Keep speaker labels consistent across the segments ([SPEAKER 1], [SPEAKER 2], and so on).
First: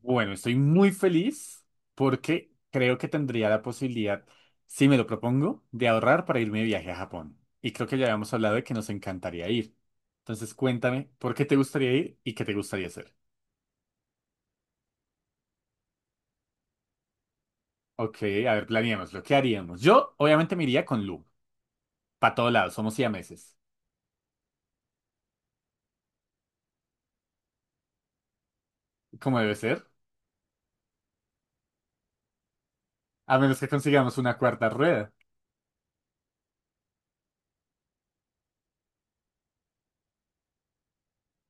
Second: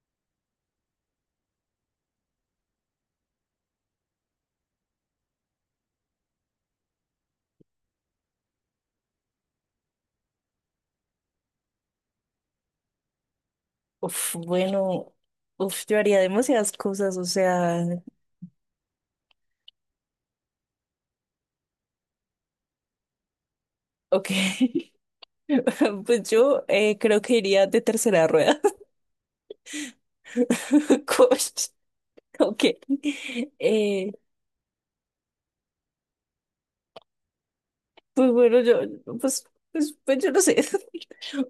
[SPEAKER 1] Bueno, estoy muy feliz porque creo que tendría la posibilidad, si me lo propongo, de ahorrar para irme de viaje a Japón. Y creo que ya habíamos hablado de que nos encantaría ir. Entonces, cuéntame, ¿por qué te gustaría ir y qué te gustaría hacer?
[SPEAKER 2] Uf, bueno, yo haría demasiadas cosas, o sea,
[SPEAKER 1] Ok, a ver, ¿planeemos lo que haríamos? Yo, obviamente, me iría con Lu. Para todos lados, somos siameses.
[SPEAKER 2] ok. Pues yo creo que iría de tercera rueda.
[SPEAKER 1] Como debe ser.
[SPEAKER 2] Coach, ok.
[SPEAKER 1] A menos que
[SPEAKER 2] Eh,
[SPEAKER 1] consigamos una cuarta rueda.
[SPEAKER 2] pues bueno, yo, pues, pues yo no sé.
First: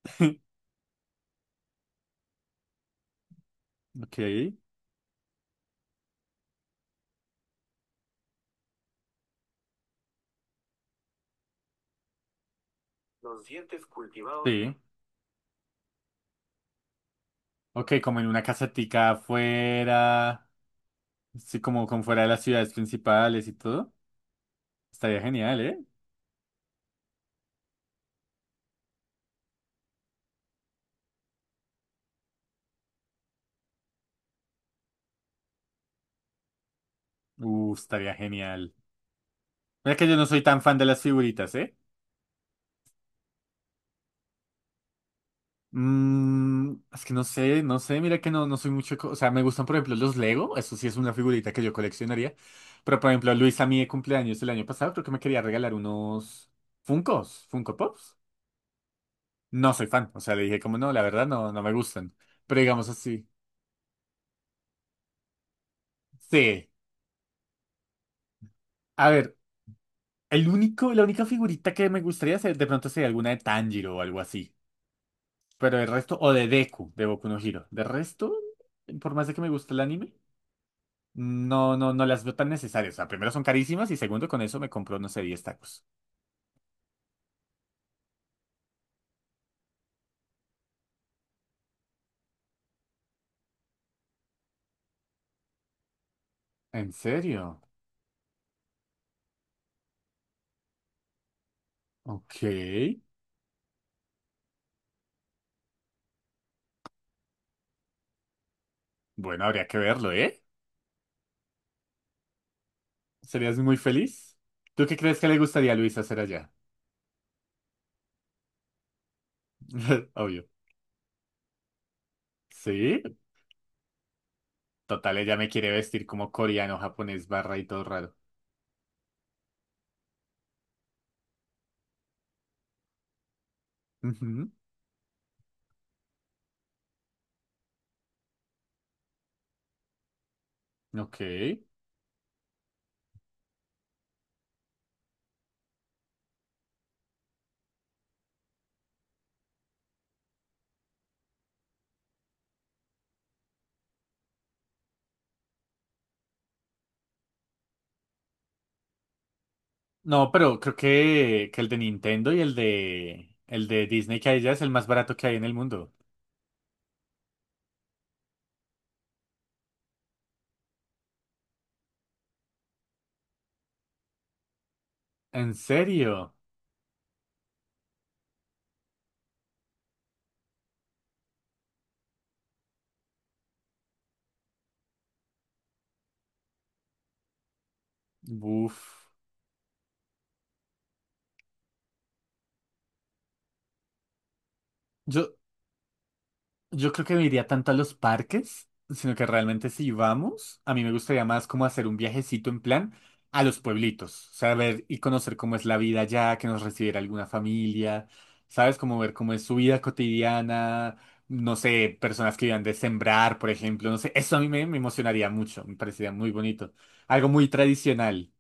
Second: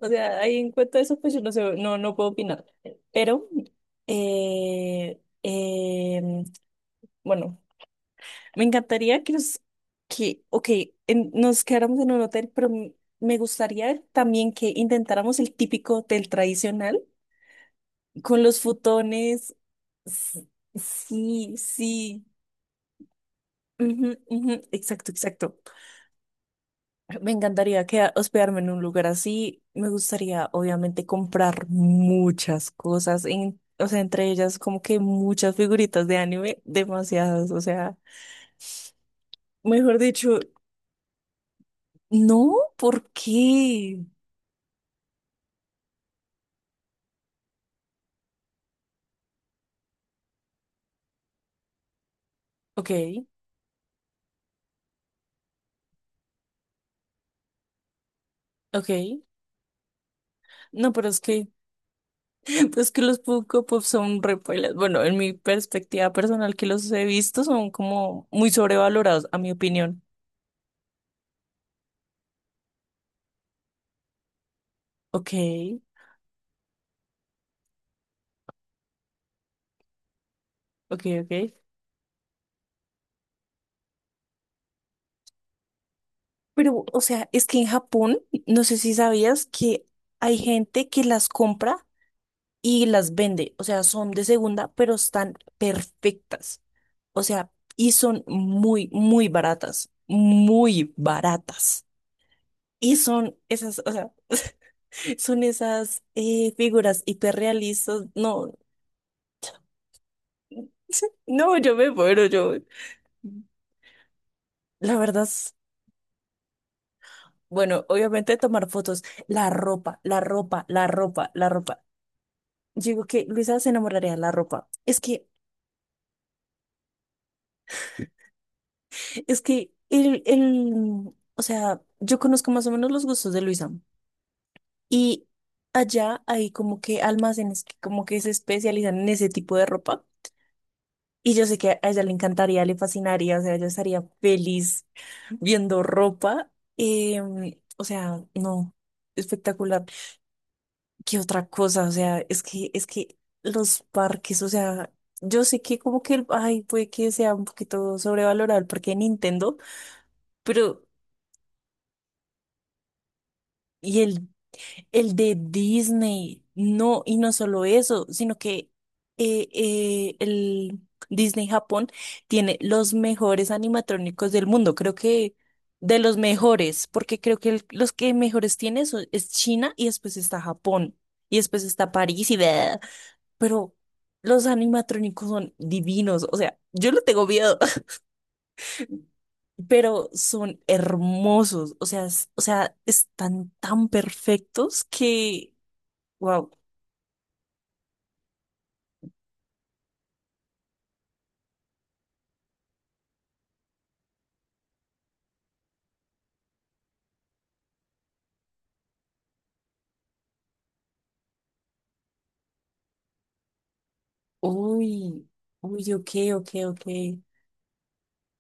[SPEAKER 2] O sea, ahí en cuanto a eso, pues yo no sé, no, no puedo opinar. Pero,
[SPEAKER 1] Ok,
[SPEAKER 2] eh, eh, bueno. Me encantaría ok, nos quedáramos en un hotel, pero me gustaría también que
[SPEAKER 1] sí.
[SPEAKER 2] intentáramos el típico hotel tradicional
[SPEAKER 1] Ok, como en una
[SPEAKER 2] con los
[SPEAKER 1] casetica
[SPEAKER 2] futones. S-
[SPEAKER 1] afuera.
[SPEAKER 2] Sí,
[SPEAKER 1] Sí, como, como fuera
[SPEAKER 2] sí.
[SPEAKER 1] de las ciudades principales y todo.
[SPEAKER 2] Ujú, ujú, exacto,
[SPEAKER 1] Estaría
[SPEAKER 2] exacto.
[SPEAKER 1] genial, ¿eh?
[SPEAKER 2] Me encantaría hospedarme en un lugar así. Me gustaría, obviamente, comprar muchas cosas, o sea, entre ellas como que muchas figuritas de anime, demasiadas, o
[SPEAKER 1] Uh,
[SPEAKER 2] sea,
[SPEAKER 1] estaría genial. Mira
[SPEAKER 2] mejor
[SPEAKER 1] que yo no
[SPEAKER 2] dicho,
[SPEAKER 1] soy tan fan de las figuritas, ¿eh?
[SPEAKER 2] no, ¿por qué?
[SPEAKER 1] Es que no sé, no sé, mira que no, no soy mucho, o sea, me gustan por ejemplo los Lego, eso sí es una figurita que yo coleccionaría,
[SPEAKER 2] Ok.
[SPEAKER 1] pero por ejemplo Luis a mí de cumpleaños el año pasado creo que me quería regalar unos Funkos, Funko Pops,
[SPEAKER 2] Ok,
[SPEAKER 1] no soy fan, o sea, le dije como no,
[SPEAKER 2] no,
[SPEAKER 1] la
[SPEAKER 2] pero es
[SPEAKER 1] verdad
[SPEAKER 2] que,
[SPEAKER 1] no, no me gustan, pero digamos
[SPEAKER 2] es que los
[SPEAKER 1] así,
[SPEAKER 2] Funko Pop son re pailas. Bueno, en mi perspectiva personal que
[SPEAKER 1] sí,
[SPEAKER 2] los he visto son como muy
[SPEAKER 1] a
[SPEAKER 2] sobrevalorados,
[SPEAKER 1] ver,
[SPEAKER 2] a mi opinión.
[SPEAKER 1] el único, la única figurita que me gustaría ser, de pronto sería alguna de Tanjiro o algo así.
[SPEAKER 2] Ok,
[SPEAKER 1] Pero el resto, o de Deku, de Boku no Hero. De resto, por más de que me guste el anime,
[SPEAKER 2] ok, ok.
[SPEAKER 1] no, no, no las veo tan necesarias. O sea, primero son carísimas y segundo, con eso me compro, no sé, diez tacos.
[SPEAKER 2] Pero, o sea, es que en Japón, no sé si sabías que hay gente que las compra y las vende. O sea, son de segunda, pero están perfectas.
[SPEAKER 1] ¿En
[SPEAKER 2] O sea,
[SPEAKER 1] serio?
[SPEAKER 2] y son muy, muy baratas, muy baratas.
[SPEAKER 1] Ok.
[SPEAKER 2] Y son esas, o sea. Son esas figuras hiperrealistas. No,
[SPEAKER 1] Bueno, habría que verlo, ¿eh?
[SPEAKER 2] no, yo me muero, yo.
[SPEAKER 1] ¿Serías muy feliz? ¿Tú qué
[SPEAKER 2] La
[SPEAKER 1] crees
[SPEAKER 2] verdad
[SPEAKER 1] que le
[SPEAKER 2] es,
[SPEAKER 1] gustaría a Luis hacer allá?
[SPEAKER 2] bueno, obviamente tomar fotos, la ropa, la
[SPEAKER 1] Obvio.
[SPEAKER 2] ropa, la ropa, la ropa.
[SPEAKER 1] ¿Sí?
[SPEAKER 2] Digo que Luisa se enamoraría de la ropa.
[SPEAKER 1] Total, ella me quiere vestir como coreano, japonés, barra y todo raro.
[SPEAKER 2] Es que o sea, yo conozco más o menos los gustos de Luisa
[SPEAKER 1] Ujú,
[SPEAKER 2] y allá hay como que almacenes que como que se especializan en ese tipo de ropa
[SPEAKER 1] ok.
[SPEAKER 2] y yo sé que a ella le encantaría, le fascinaría, o sea, ella estaría feliz viendo ropa. O sea, no, espectacular. ¿Qué otra cosa? O sea, es que los parques, o sea, yo sé que como que el, ay, puede que sea un poquito sobrevalorado el parque de Nintendo,
[SPEAKER 1] No, pero creo
[SPEAKER 2] pero,
[SPEAKER 1] que, el de Nintendo y el de
[SPEAKER 2] ¿y
[SPEAKER 1] Disney que
[SPEAKER 2] el
[SPEAKER 1] hay ya es el más barato
[SPEAKER 2] El
[SPEAKER 1] que hay
[SPEAKER 2] de
[SPEAKER 1] en el mundo.
[SPEAKER 2] Disney? No, y no solo eso, sino que el Disney Japón tiene los mejores animatrónicos del mundo, creo que
[SPEAKER 1] ¿En
[SPEAKER 2] de los
[SPEAKER 1] serio?
[SPEAKER 2] mejores, porque creo que los que mejores tiene es China y después está Japón y después está París y bla, pero los animatrónicos son divinos, o sea, yo lo tengo miedo,
[SPEAKER 1] Uf.
[SPEAKER 2] pero son hermosos, o sea, o sea, están tan perfectos
[SPEAKER 1] Yo,
[SPEAKER 2] que... Wow.
[SPEAKER 1] Yo creo que no iría tanto a los parques, sino que realmente si vamos, a mí me gustaría más como hacer un viajecito en plan a los pueblitos, o sea, ver y conocer cómo es la vida allá, que nos recibiera alguna familia, ¿sabes? Como ver cómo es su vida cotidiana, no sé, personas que vivan de sembrar, por ejemplo, no sé, eso a mí me
[SPEAKER 2] Uy,
[SPEAKER 1] emocionaría mucho, me
[SPEAKER 2] uy, ok,
[SPEAKER 1] parecería muy
[SPEAKER 2] ok,
[SPEAKER 1] bonito,
[SPEAKER 2] ok.
[SPEAKER 1] algo muy tradicional.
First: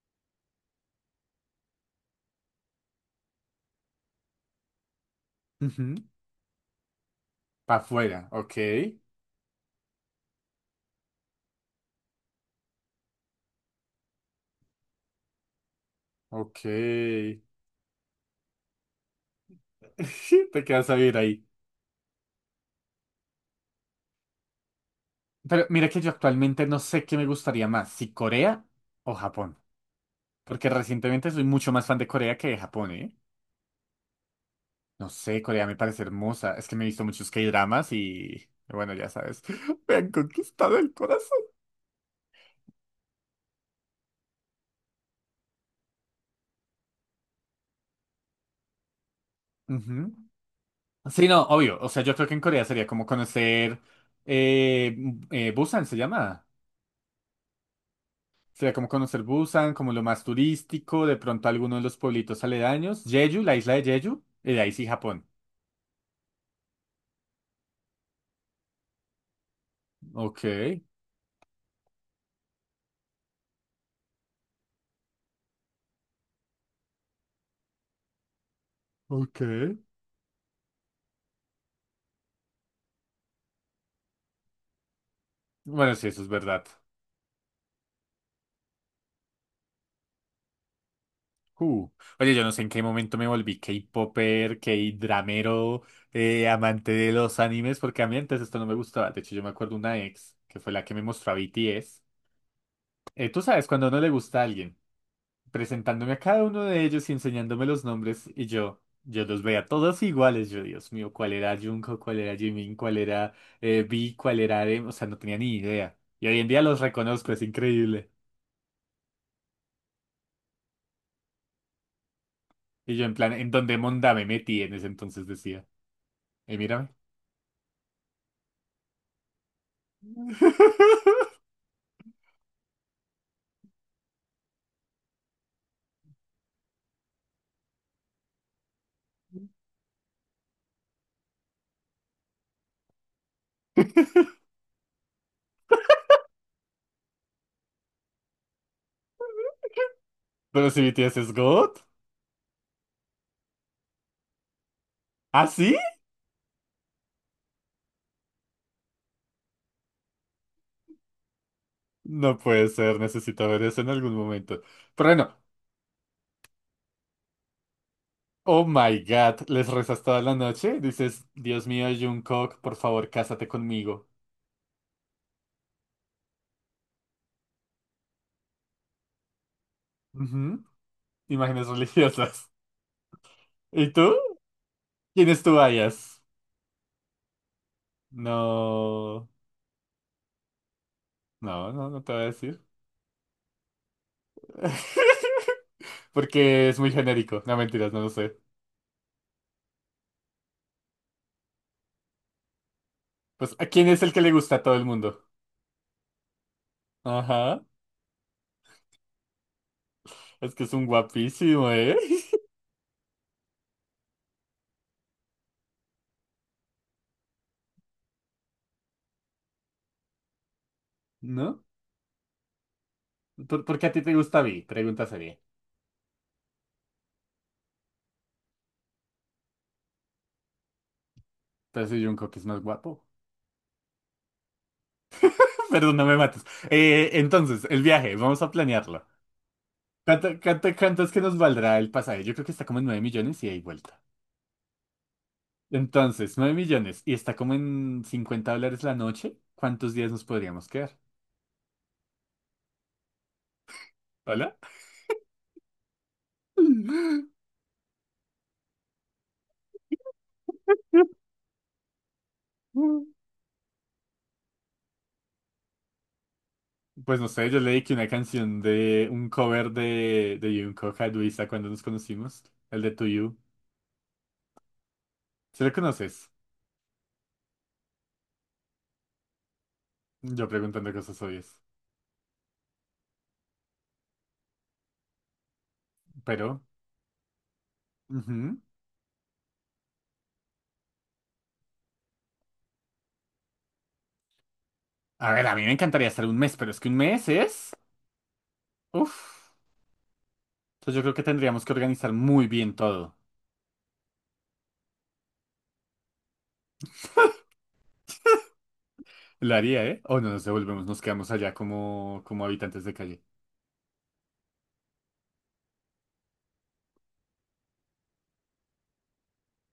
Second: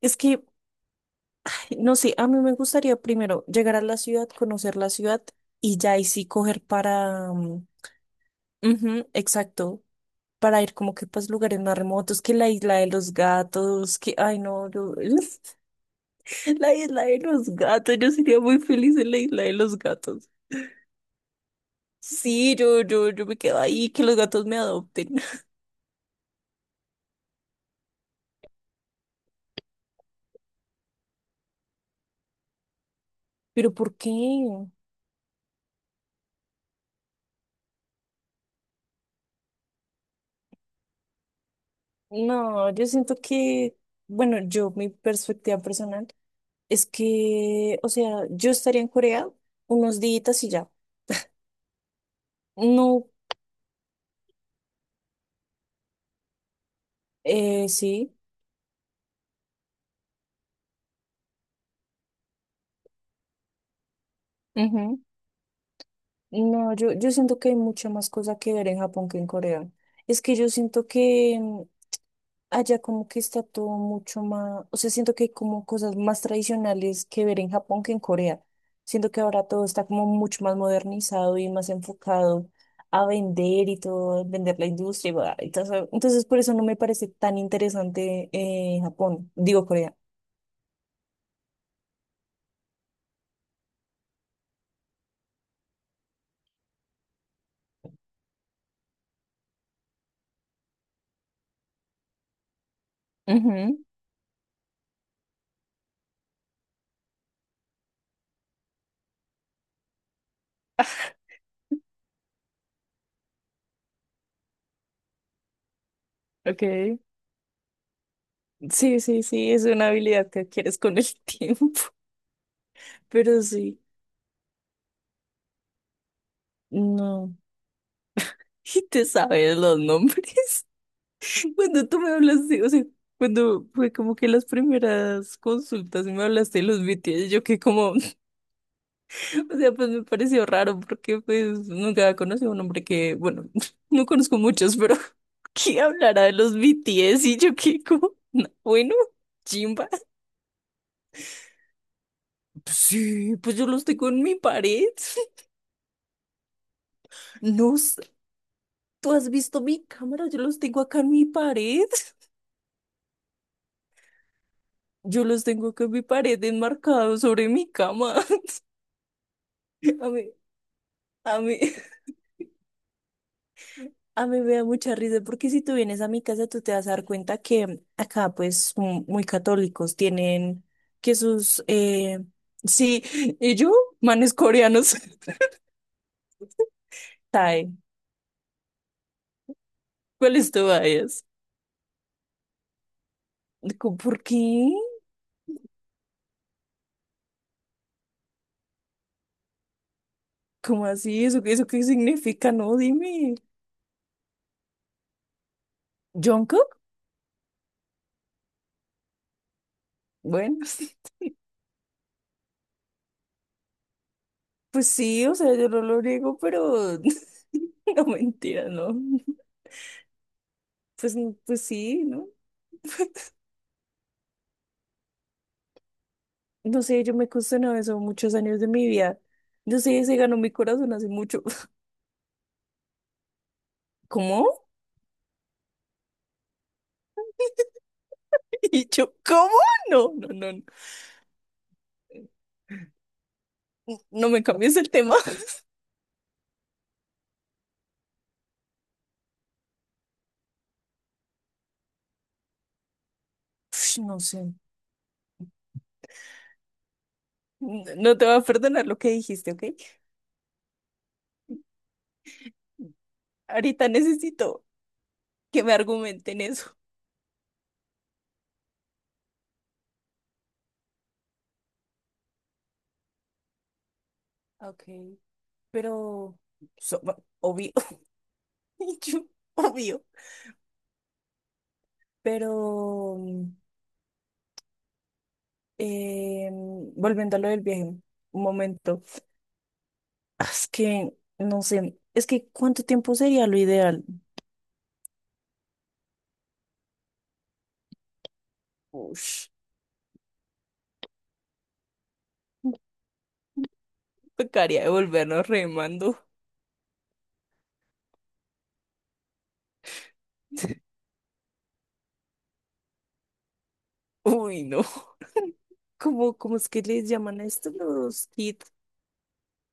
[SPEAKER 2] Es que, no sé, a mí me gustaría primero llegar a la ciudad, conocer la ciudad y ya ahí sí coger para... mm,
[SPEAKER 1] Para afuera, ok,
[SPEAKER 2] ujú, exacto, para ir como que pues lugares más remotos, que la isla de los gatos, que, ay no,
[SPEAKER 1] ok.
[SPEAKER 2] la isla de los gatos, yo sería muy feliz en la isla de los gatos.
[SPEAKER 1] Te quedas a vivir ahí.
[SPEAKER 2] Sí, yo me quedo ahí, que los gatos me adopten.
[SPEAKER 1] Pero mira que yo actualmente no sé qué me gustaría más, si Corea o Japón. Porque recientemente soy mucho más fan de Corea que de Japón, ¿eh?
[SPEAKER 2] Pero ¿por qué?
[SPEAKER 1] No sé, Corea me parece hermosa. Es que me he visto muchos K-dramas y... Bueno, ya sabes, me han conquistado el corazón.
[SPEAKER 2] No, yo siento que, bueno, yo, mi perspectiva personal es que, o sea, yo estaría en Corea unos
[SPEAKER 1] Ujú.
[SPEAKER 2] días y ya.
[SPEAKER 1] Sí, no, obvio. O sea, yo creo que en Corea sería como
[SPEAKER 2] No,
[SPEAKER 1] conocer... Busan se llama.
[SPEAKER 2] sí.
[SPEAKER 1] Sería como conocer Busan, como lo más turístico, de pronto alguno de los pueblitos aledaños. Jeju, la isla de Jeju, y de ahí sí
[SPEAKER 2] Ujú.
[SPEAKER 1] Japón.
[SPEAKER 2] No, yo siento que hay mucha más cosa que ver en Japón que en Corea. Es que
[SPEAKER 1] Ok,
[SPEAKER 2] yo siento que, allá como que está todo mucho más, o sea, siento que hay como cosas más tradicionales que ver en Japón que en Corea. Siento que ahora todo
[SPEAKER 1] ok.
[SPEAKER 2] está como mucho más modernizado y más enfocado a vender y todo, vender la industria y bla, y todo eso.
[SPEAKER 1] Bueno, sí, eso
[SPEAKER 2] Entonces,
[SPEAKER 1] es
[SPEAKER 2] por eso
[SPEAKER 1] verdad.
[SPEAKER 2] no me parece tan interesante Japón, digo Corea.
[SPEAKER 1] Uh. Oye, yo no sé en qué momento me volví K-popper, K-dramero, amante de los animes, porque a mí antes esto no me gustaba. De hecho, yo me acuerdo una ex, que fue la que me mostró a BTS. Tú sabes,
[SPEAKER 2] Ujú,
[SPEAKER 1] cuando no le gusta a alguien, presentándome a cada uno de ellos y enseñándome los nombres, y yo los veía todos iguales. Yo, Dios mío, ¿cuál era Jungkook? ¿Cuál era Jimin? ¿Cuál era V? ¿Cuál era RM? O sea, no tenía ni idea. Y hoy en día los
[SPEAKER 2] ok.
[SPEAKER 1] reconozco, es increíble.
[SPEAKER 2] Sí, sí, sí, es una habilidad que adquieres con el tiempo,
[SPEAKER 1] Y yo en plan,
[SPEAKER 2] pero
[SPEAKER 1] ¿en dónde
[SPEAKER 2] sí,
[SPEAKER 1] monda me metí en ese entonces decía? Y mírame.
[SPEAKER 2] no. Y te sabes los nombres. Cuando tú me hablaste, o sea, cuando fue como que las primeras consultas y me hablaste de los BTS, yo que como, o sea, pues me pareció raro porque pues nunca conocí a un hombre que, bueno, no conozco muchos, pero que hablara de los BTS y yo que como, "No, bueno, chimba.
[SPEAKER 1] Pero si BTS es God.
[SPEAKER 2] Sí, pues yo los tengo en mi pared.
[SPEAKER 1] ¿Ah, sí?
[SPEAKER 2] No, sé, tú has visto mi cámara, yo los tengo acá en mi pared.
[SPEAKER 1] No puede ser, necesito ver eso en algún momento. Pero
[SPEAKER 2] Yo
[SPEAKER 1] bueno,
[SPEAKER 2] los tengo acá en mi pared enmarcados sobre mi cama.
[SPEAKER 1] oh my God, les rezas
[SPEAKER 2] A
[SPEAKER 1] toda
[SPEAKER 2] mí,
[SPEAKER 1] la noche. Dices,
[SPEAKER 2] a mí.
[SPEAKER 1] Dios mío, Jungkook, por favor, cásate conmigo.
[SPEAKER 2] A mí me da mucha risa porque si tú vienes a mi casa, tú te vas a dar cuenta que acá, pues, muy católicos
[SPEAKER 1] Ujú.
[SPEAKER 2] tienen que sus,
[SPEAKER 1] Imágenes religiosas.
[SPEAKER 2] sí, y yo,
[SPEAKER 1] ¿Y tú?
[SPEAKER 2] manes coreanos.
[SPEAKER 1] ¿Quién es tu bias?
[SPEAKER 2] Tae,
[SPEAKER 1] No.
[SPEAKER 2] ¿cuáles tú vayas?
[SPEAKER 1] No, no, no te voy a decir.
[SPEAKER 2] Digo, ¿por qué?
[SPEAKER 1] Porque es muy genérico. No, mentiras, no lo sé.
[SPEAKER 2] ¿Cómo así? ¿Eso, eso qué significa? No, dime.
[SPEAKER 1] Pues, ¿a quién es el que le gusta a todo el mundo?
[SPEAKER 2] ¿Jungkook?
[SPEAKER 1] Ajá. Es
[SPEAKER 2] Bueno,
[SPEAKER 1] que es un guapísimo, ¿eh?
[SPEAKER 2] pues sí, o sea, yo no lo niego, pero no mentira, ¿no? Pues, pues
[SPEAKER 1] ¿No?
[SPEAKER 2] sí, ¿no?
[SPEAKER 1] ¿Por qué a ti te gusta Vi? Pregunta seria.
[SPEAKER 2] No sé, yo me cuestionaba eso muchos años de mi vida. Yo sé, se ganó mi corazón hace mucho.
[SPEAKER 1] Pero si Jungkook es más guapo.
[SPEAKER 2] ¿Cómo?
[SPEAKER 1] Perdón, no me mates. Entonces, el viaje, vamos a
[SPEAKER 2] Y
[SPEAKER 1] planearlo.
[SPEAKER 2] yo, ¿cómo? No,
[SPEAKER 1] ¿Cuánto,
[SPEAKER 2] no, no, no
[SPEAKER 1] cuánto, cuánto es que nos valdrá el pasaje? Yo creo que está como en 9 millones y hay vuelta.
[SPEAKER 2] No me cambies el tema.
[SPEAKER 1] Entonces, 9 millones y está como en 50 dólares la noche. ¿Cuántos días nos podríamos quedar?
[SPEAKER 2] Ush, no sé.
[SPEAKER 1] ¿Hola?
[SPEAKER 2] No te voy a perdonar lo que dijiste, ¿ok? Ahorita necesito que me argumenten eso.
[SPEAKER 1] Pues no sé, yo leí que una canción de un cover de Jungkook a Luisa cuando nos conocimos, el de To You.
[SPEAKER 2] Ok,
[SPEAKER 1] ¿Se lo conoces?
[SPEAKER 2] pero so- obvio. Y yo, obvio.
[SPEAKER 1] Yo preguntando cosas obvias.
[SPEAKER 2] Pero eh,
[SPEAKER 1] Pero...
[SPEAKER 2] volviendo a lo del viaje, un
[SPEAKER 1] ujú.
[SPEAKER 2] momento. Ah, es que no sé, es que ¿cuánto tiempo sería lo ideal?
[SPEAKER 1] A ver, a mí me encantaría estar un mes, pero es que un mes es... Uf.
[SPEAKER 2] Ush,
[SPEAKER 1] Entonces yo creo que tendríamos que organizar muy bien todo.
[SPEAKER 2] tocaría devolvernos remando.
[SPEAKER 1] Lo haría, ¿eh? O no nos devolvemos, nos quedamos allá como, como habitantes de calle.
[SPEAKER 2] Uy, no. ¿Cómo, cómo es que les llaman a estos los kids?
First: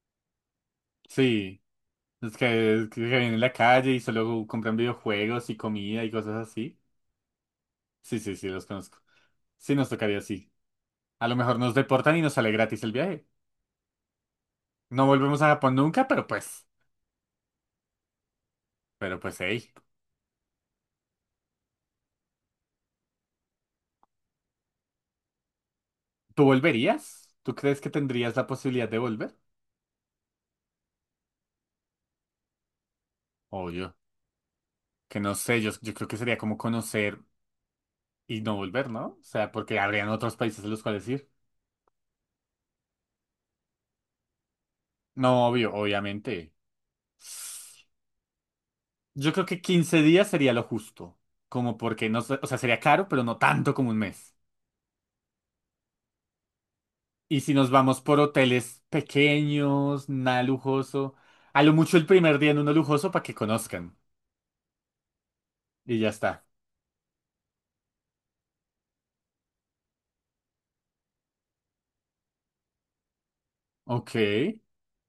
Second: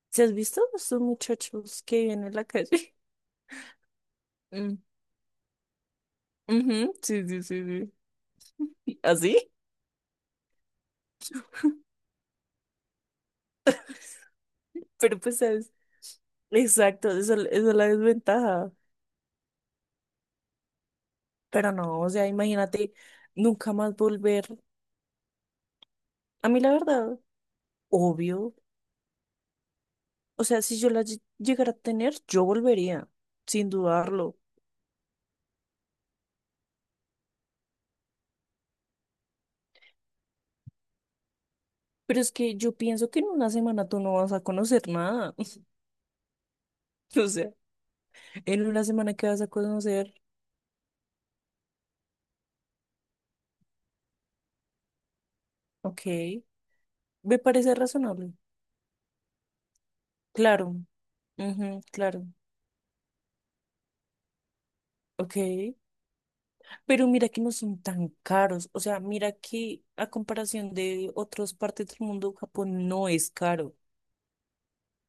[SPEAKER 2] ¿Se has visto estos
[SPEAKER 1] Sí,
[SPEAKER 2] muchachos que vienen en la
[SPEAKER 1] es
[SPEAKER 2] calle?
[SPEAKER 1] que viven en la calle y solo compran
[SPEAKER 2] Mm,
[SPEAKER 1] videojuegos y comida y cosas así.
[SPEAKER 2] ujú, sí, sí, sí,
[SPEAKER 1] Sí, sí, sí, los conozco.
[SPEAKER 2] sí. ¿Así?
[SPEAKER 1] Sí, nos tocaría así. A lo mejor nos deportan y nos sale gratis el viaje. No
[SPEAKER 2] Pero pues,
[SPEAKER 1] volvemos a
[SPEAKER 2] ¿sabes?
[SPEAKER 1] Japón nunca, pero pues...
[SPEAKER 2] Exacto, esa es la desventaja.
[SPEAKER 1] Pero pues, hey.
[SPEAKER 2] Pero no, o sea, imagínate nunca más volver.
[SPEAKER 1] ¿Tú
[SPEAKER 2] A mí la verdad,
[SPEAKER 1] volverías? ¿Tú crees que tendrías la
[SPEAKER 2] obvio.
[SPEAKER 1] posibilidad de volver?
[SPEAKER 2] O sea, si yo la llegara a tener, yo volvería, sin
[SPEAKER 1] Obvio.
[SPEAKER 2] dudarlo.
[SPEAKER 1] Que no sé, yo creo que sería como conocer. Y no volver, ¿no? O sea, porque habrían otros países a los cuales ir.
[SPEAKER 2] Pero es que yo pienso que en una semana tú no vas a conocer nada.
[SPEAKER 1] No, obvio, obviamente.
[SPEAKER 2] O sea, en una semana que
[SPEAKER 1] Yo
[SPEAKER 2] vas
[SPEAKER 1] creo
[SPEAKER 2] a
[SPEAKER 1] que 15
[SPEAKER 2] conocer,
[SPEAKER 1] días sería lo justo. Como porque no, o sea, sería caro, pero no tanto como un mes.
[SPEAKER 2] ok, me
[SPEAKER 1] Y si nos
[SPEAKER 2] parece
[SPEAKER 1] vamos por
[SPEAKER 2] razonable.
[SPEAKER 1] hoteles pequeños, nada
[SPEAKER 2] Claro,
[SPEAKER 1] lujoso, a lo
[SPEAKER 2] ujú,
[SPEAKER 1] mucho el
[SPEAKER 2] claro,
[SPEAKER 1] primer día en uno lujoso para que conozcan.
[SPEAKER 2] ok.
[SPEAKER 1] Y ya está.
[SPEAKER 2] Pero mira que no son tan caros. O sea, mira que a comparación de otras partes del mundo, Japón no es caro.
[SPEAKER 1] Ok.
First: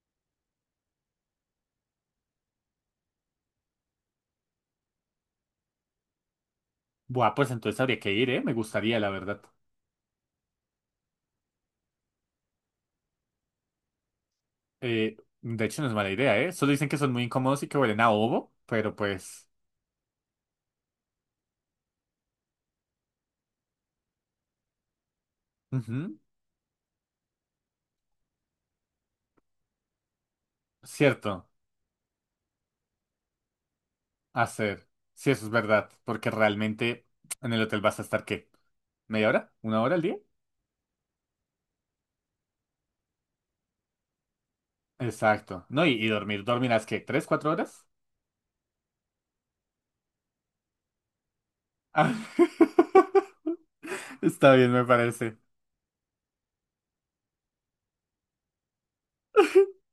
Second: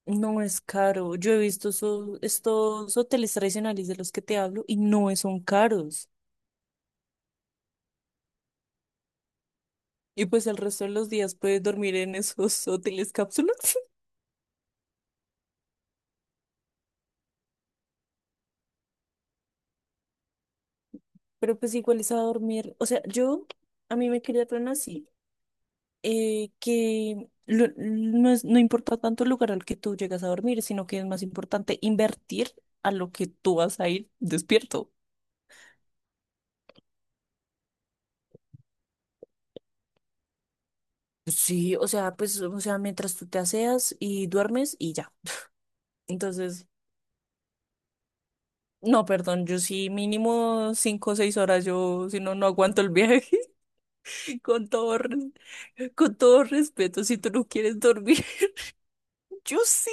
[SPEAKER 2] No es caro. Yo he visto estos hoteles tradicionales de los que te hablo y no son caros.
[SPEAKER 1] Buah, pues entonces habría que ir, ¿eh? Me gustaría, la verdad.
[SPEAKER 2] Y pues el resto de los días puedes dormir en esos hoteles cápsulas.
[SPEAKER 1] De hecho, no es mala idea, ¿eh? Solo dicen que son muy incómodos y que huelen a ovo, pero pues...
[SPEAKER 2] Pero pues igual es a dormir. O sea, yo, a mí me criaron así.
[SPEAKER 1] ujú,
[SPEAKER 2] Que lo- no es- no importa tanto el lugar al que tú llegas a dormir, sino que es más
[SPEAKER 1] cierto.
[SPEAKER 2] importante invertir a lo que tú vas a ir
[SPEAKER 1] Hacer.
[SPEAKER 2] despierto.
[SPEAKER 1] Sí, eso es verdad, porque realmente en el hotel vas a estar, ¿qué? ¿Media hora? ¿Una hora al día?
[SPEAKER 2] Sí, o sea, pues, o sea, mientras tú te aseas y duermes y ya.
[SPEAKER 1] Exacto. No, y dormir,
[SPEAKER 2] Entonces,
[SPEAKER 1] ¿dormirás qué? ¿3, 4 horas?
[SPEAKER 2] no, perdón, yo sí mínimo 5 o 6 horas, yo
[SPEAKER 1] Ah,
[SPEAKER 2] si no, no aguanto el viaje,
[SPEAKER 1] está
[SPEAKER 2] con
[SPEAKER 1] bien, me
[SPEAKER 2] todo,
[SPEAKER 1] parece.
[SPEAKER 2] con todo respeto, si tú no quieres dormir, yo sí.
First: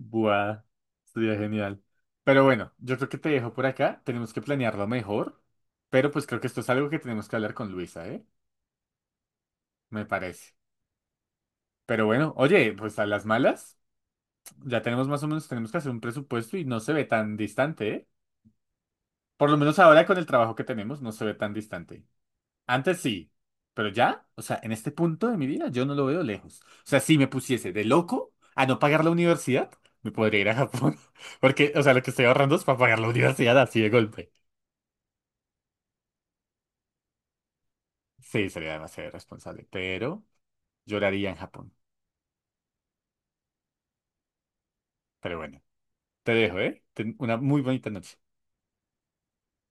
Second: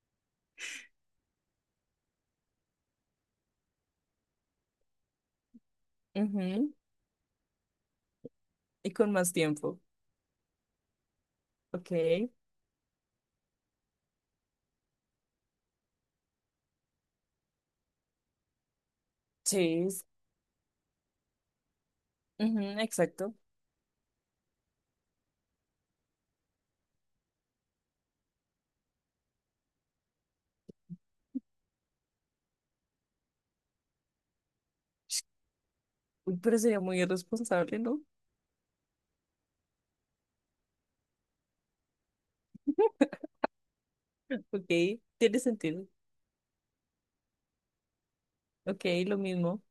[SPEAKER 1] Buah, sería genial. Pero bueno, yo creo que te dejo por acá. Tenemos que planearlo mejor, pero pues creo que esto es
[SPEAKER 2] Ujú,
[SPEAKER 1] algo que tenemos que hablar con Luisa, ¿eh?
[SPEAKER 2] y con más tiempo.
[SPEAKER 1] Me parece.
[SPEAKER 2] Ok,
[SPEAKER 1] Pero bueno, oye, pues a las malas, ya tenemos más o menos, tenemos que hacer un presupuesto y no se ve tan distante, ¿eh? Por lo menos
[SPEAKER 2] seis,
[SPEAKER 1] ahora con el trabajo que tenemos, no se ve tan distante.
[SPEAKER 2] ujú,
[SPEAKER 1] Antes sí,
[SPEAKER 2] exacto.
[SPEAKER 1] pero ya, o sea, en este punto de mi vida yo no lo veo lejos. O sea, si me pusiese de loco a no pagar la universidad, me podría ir a Japón. Porque, o sea, lo que estoy ahorrando es para pagar la universidad así de golpe.
[SPEAKER 2] Uy, pero sería muy irresponsable, ¿no?
[SPEAKER 1] Sí, sería demasiado irresponsable, pero lloraría en Japón.
[SPEAKER 2] Ok,
[SPEAKER 1] Pero
[SPEAKER 2] tiene
[SPEAKER 1] bueno,
[SPEAKER 2] sentido.
[SPEAKER 1] te dejo, ¿eh? Ten una muy bonita noche.
[SPEAKER 2] Ok, lo mismo.